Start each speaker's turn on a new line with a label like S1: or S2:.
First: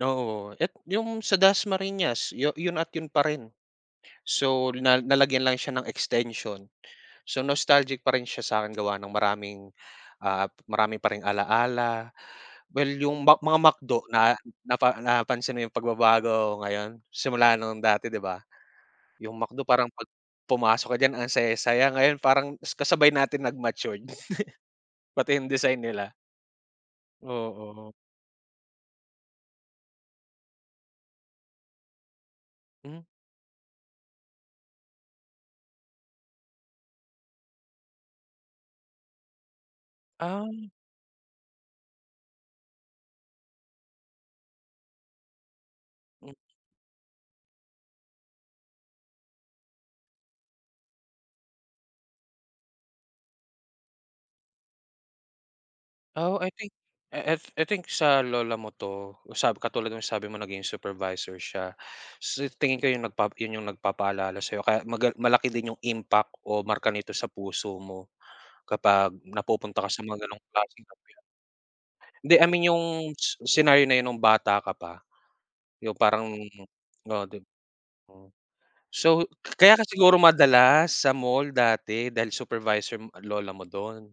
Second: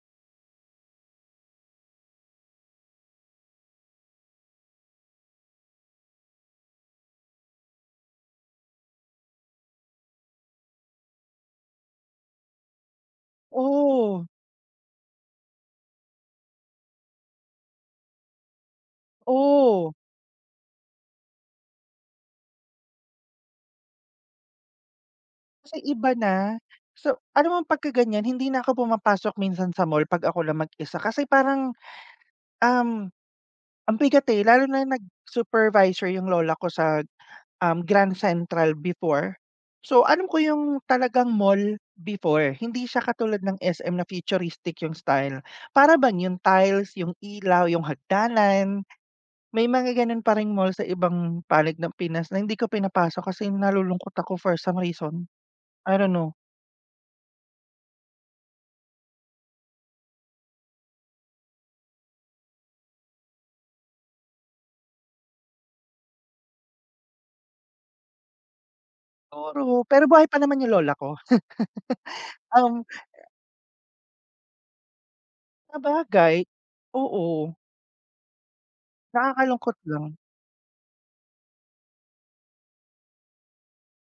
S1: Oo. Et 'yong sa Das Marinas, 'yon at 'yon pa rin. So, na nalagyan lang siya ng extension. So, nostalgic pa rin siya sa'kin gawa ng maraming, ah, marami pa ring alala. Well, 'yong Mc mga McDo
S2: Oh.
S1: na napa napansin mo 'yong pagbabago ngayon simula nung dati, 'di ba? 'Yong McDo parang
S2: Oh.
S1: 'pag pumasok ka diyan ang saya-saya, ngayon parang kasabay natin nag matured, pati yung
S2: Kasi
S1: design
S2: iba
S1: nila.
S2: na. So, alam mo
S1: Oo.
S2: pagka ganyan hindi na ako pumapasok minsan sa mall 'pag ako lang mag-isa kasi parang,
S1: Hmm.
S2: um, ang bigat, eh. Lalo na nag supervisor yung lola ko sa, um, Grand Central before. So, alam ko
S1: Ah.
S2: yung talagang mall before, hindi siya katulad ng SM na futuristic yung style. Para bang
S1: Hmm.
S2: yung tiles, yung ilaw, yung hagdanan. May mga gano'n pa ring mall sa ibang panig ng Pinas na hindi ko pinapasok kasi nalulungkot ako for some reason. I don't know.
S1: Oh, I think, I I I think sa lola mo 'to. Sa katulad nung sabi mo naging supervisor siya. Sa tingin ko yun yun yung nagpapaalala sa'yo kaya maga malaki din yung impact o marka nito sa puso mo kapag napupunta
S2: Siguro,
S1: ka sa
S2: pero
S1: mga
S2: buhay pa
S1: gano' ng
S2: naman yung
S1: klaseng
S2: lola ko.
S1: [unintelligible] Hindi, I mean
S2: Um.
S1: 'yong s scenario na yun nung bata ka pa, 'yong parang
S2: Sabagay.
S1: oo, 'dib
S2: Oo.
S1: Mm. So, kaya
S2: Nakakalungkot
S1: ka siguro
S2: lang.
S1: madalas sa mall dati dahil supervisor m lola mo do'n.